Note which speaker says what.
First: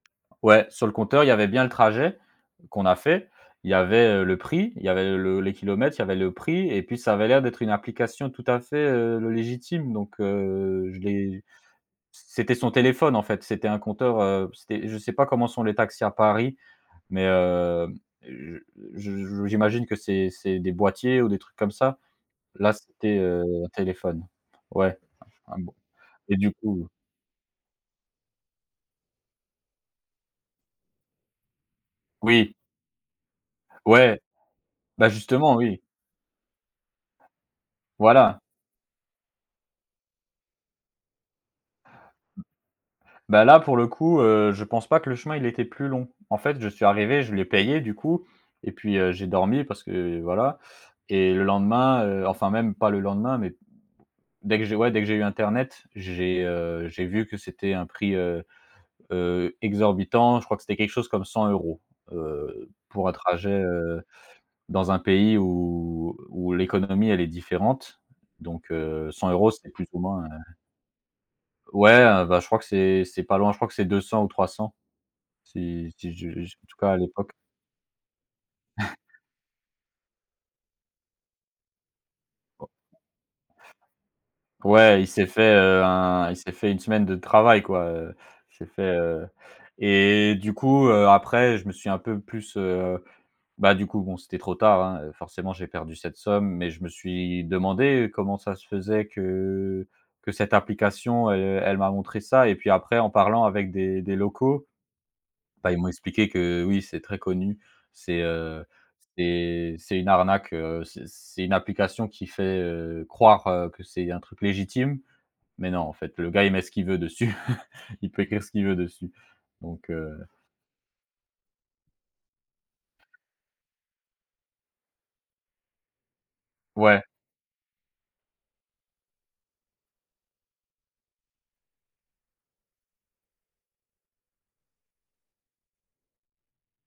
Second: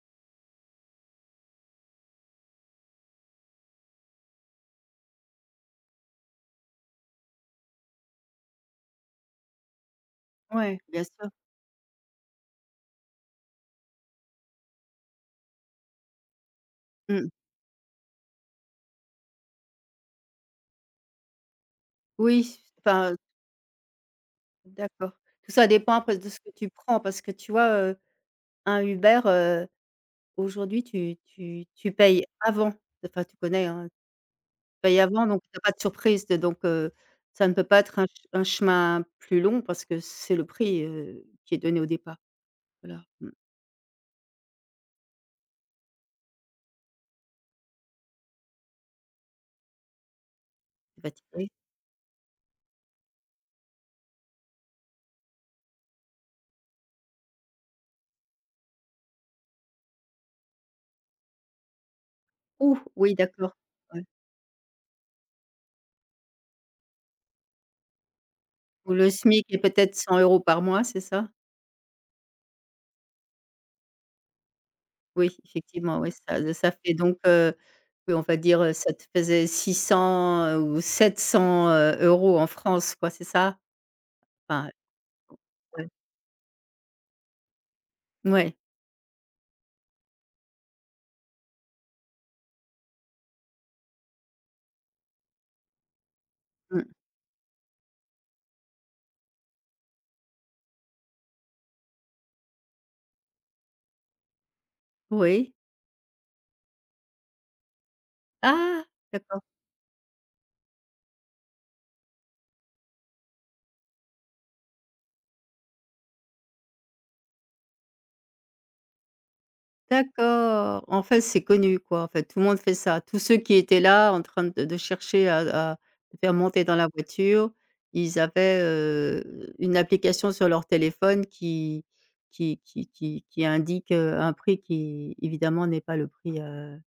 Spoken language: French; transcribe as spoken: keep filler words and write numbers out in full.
Speaker 1: Ouais, sur le compteur, il y avait bien le trajet qu'on a fait. Il y avait, heu, le prix, il y avait le les kilomètres, il y avait le prix et puis ça avait l'air d'être une application tout à fait, heu, le légitime, donc
Speaker 2: Ouais,
Speaker 1: heu, je
Speaker 2: bien sûr.
Speaker 1: l'ai c'était son téléphone, en fait, c'était un compteur, heu, c'était je sais pas comment sont les taxis à Paris. Mais,
Speaker 2: Mmh.
Speaker 1: heu, je je j'imagine que c'est c'est des boîtiers ou des trucs comme ça?
Speaker 2: Oui,
Speaker 1: Là
Speaker 2: enfin, heu
Speaker 1: c'était, heu, un téléphone. Ouais
Speaker 2: D'accord. Tout
Speaker 1: un un
Speaker 2: ça
Speaker 1: bo
Speaker 2: dépend un peu de
Speaker 1: et
Speaker 2: ce que
Speaker 1: du
Speaker 2: tu
Speaker 1: coup
Speaker 2: prends, parce que tu vois, heu, un Uber, heu, aujourd'hui tu tu tu payes
Speaker 1: Oui.
Speaker 2: avant. Enfin, tu connais, hein, heu tu
Speaker 1: Ouais.
Speaker 2: payes
Speaker 1: Bah
Speaker 2: avant, donc
Speaker 1: justement,
Speaker 2: il y pas de
Speaker 1: oui.
Speaker 2: surprise, donc heu, ça ne peut pas être un ch
Speaker 1: Voilà.
Speaker 2: un chemin plus long, parce que c'est le prix, heu, qui est donné au départ. Voilà mmh.
Speaker 1: Bah là pour le coup, heu, je pense pas que le chemin, il était plus long. En fait, je suis arrivé, je l'ai payé du coup et puis, heu, j'ai dormi parce que voilà,
Speaker 2: Tu es
Speaker 1: et le
Speaker 2: fatigué.
Speaker 1: lendemain, heu enfin même pas le lendemain mais dès que j'ai ouais dès que j'ai eu internet, j'ai, heu, j'ai vu que c'était un prix, heu heu, exorbitant. Je crois que c'était quelque chose comme cent euros, heu,
Speaker 2: Ouh!
Speaker 1: pour un
Speaker 2: Oui, d'accord,
Speaker 1: trajet, heu,
Speaker 2: ouais.
Speaker 1: dans un pays où où l'économie, elle est différente. Donc
Speaker 2: Où le
Speaker 1: heu, cent
Speaker 2: smic
Speaker 1: euros
Speaker 2: est
Speaker 1: c'était plus
Speaker 2: peut-être
Speaker 1: ou
Speaker 2: cent
Speaker 1: moins, heu
Speaker 2: euros par mois, c'est ça?
Speaker 1: Ouais, heu, bah je crois que c'est c'est pas loin, je crois que c'est deux cents ou trois cents.
Speaker 2: Oui,
Speaker 1: C'est
Speaker 2: effectivement,
Speaker 1: c'est
Speaker 2: oui,
Speaker 1: je
Speaker 2: ça
Speaker 1: je en
Speaker 2: ça
Speaker 1: tout cas,
Speaker 2: fait
Speaker 1: à
Speaker 2: donc
Speaker 1: l'époque
Speaker 2: heu oui on va dire, heu, ça te faisait six cents, heu, ou sept cents, heu, euros en
Speaker 1: Oh.
Speaker 2: France quoi, c'est ça? Enfin
Speaker 1: Ouais, il s'est
Speaker 2: ou
Speaker 1: fait, heu,
Speaker 2: ouais.
Speaker 1: un il s'est fait une semaine de travail, quoi, heu il
Speaker 2: Mouais.
Speaker 1: s'est fait, heu et du coup, heu, après je me suis un peu plus, heu bah du coup, bon c'était trop tard, hein, heu, forcément j'ai perdu cette somme. Mais je me
Speaker 2: Mmh.
Speaker 1: suis demandé, heu, comment ça se faisait que que cette application, elle elle m'a montré ça et puis après en parlant avec des des locaux,
Speaker 2: Oui.
Speaker 1: bah, ils m'ont expliqué que, oui c'est très connu. C'est, heu,
Speaker 2: Ah! D'accord.
Speaker 1: c'est c'est une arnaque, heu, c'est, c'est une application qui fait, heu, croire que c'est un truc légitime. Mais non, en fait, le gars, il met ce qu'il veut dessus. Il peut écrire ce qu'il veut dessus. Donc, heu
Speaker 2: D'accord. En fait, c'est connu, quoi, en fait, tout le monde fait ça. Tous ceux qui étaient là en train de de chercher à à te faire monter dans la
Speaker 1: Ouais.
Speaker 2: voiture, ils avaient, heu, une application sur leur téléphone qui qui qui qui indique, heu, un prix qui évidemment n'est pas le prix, heu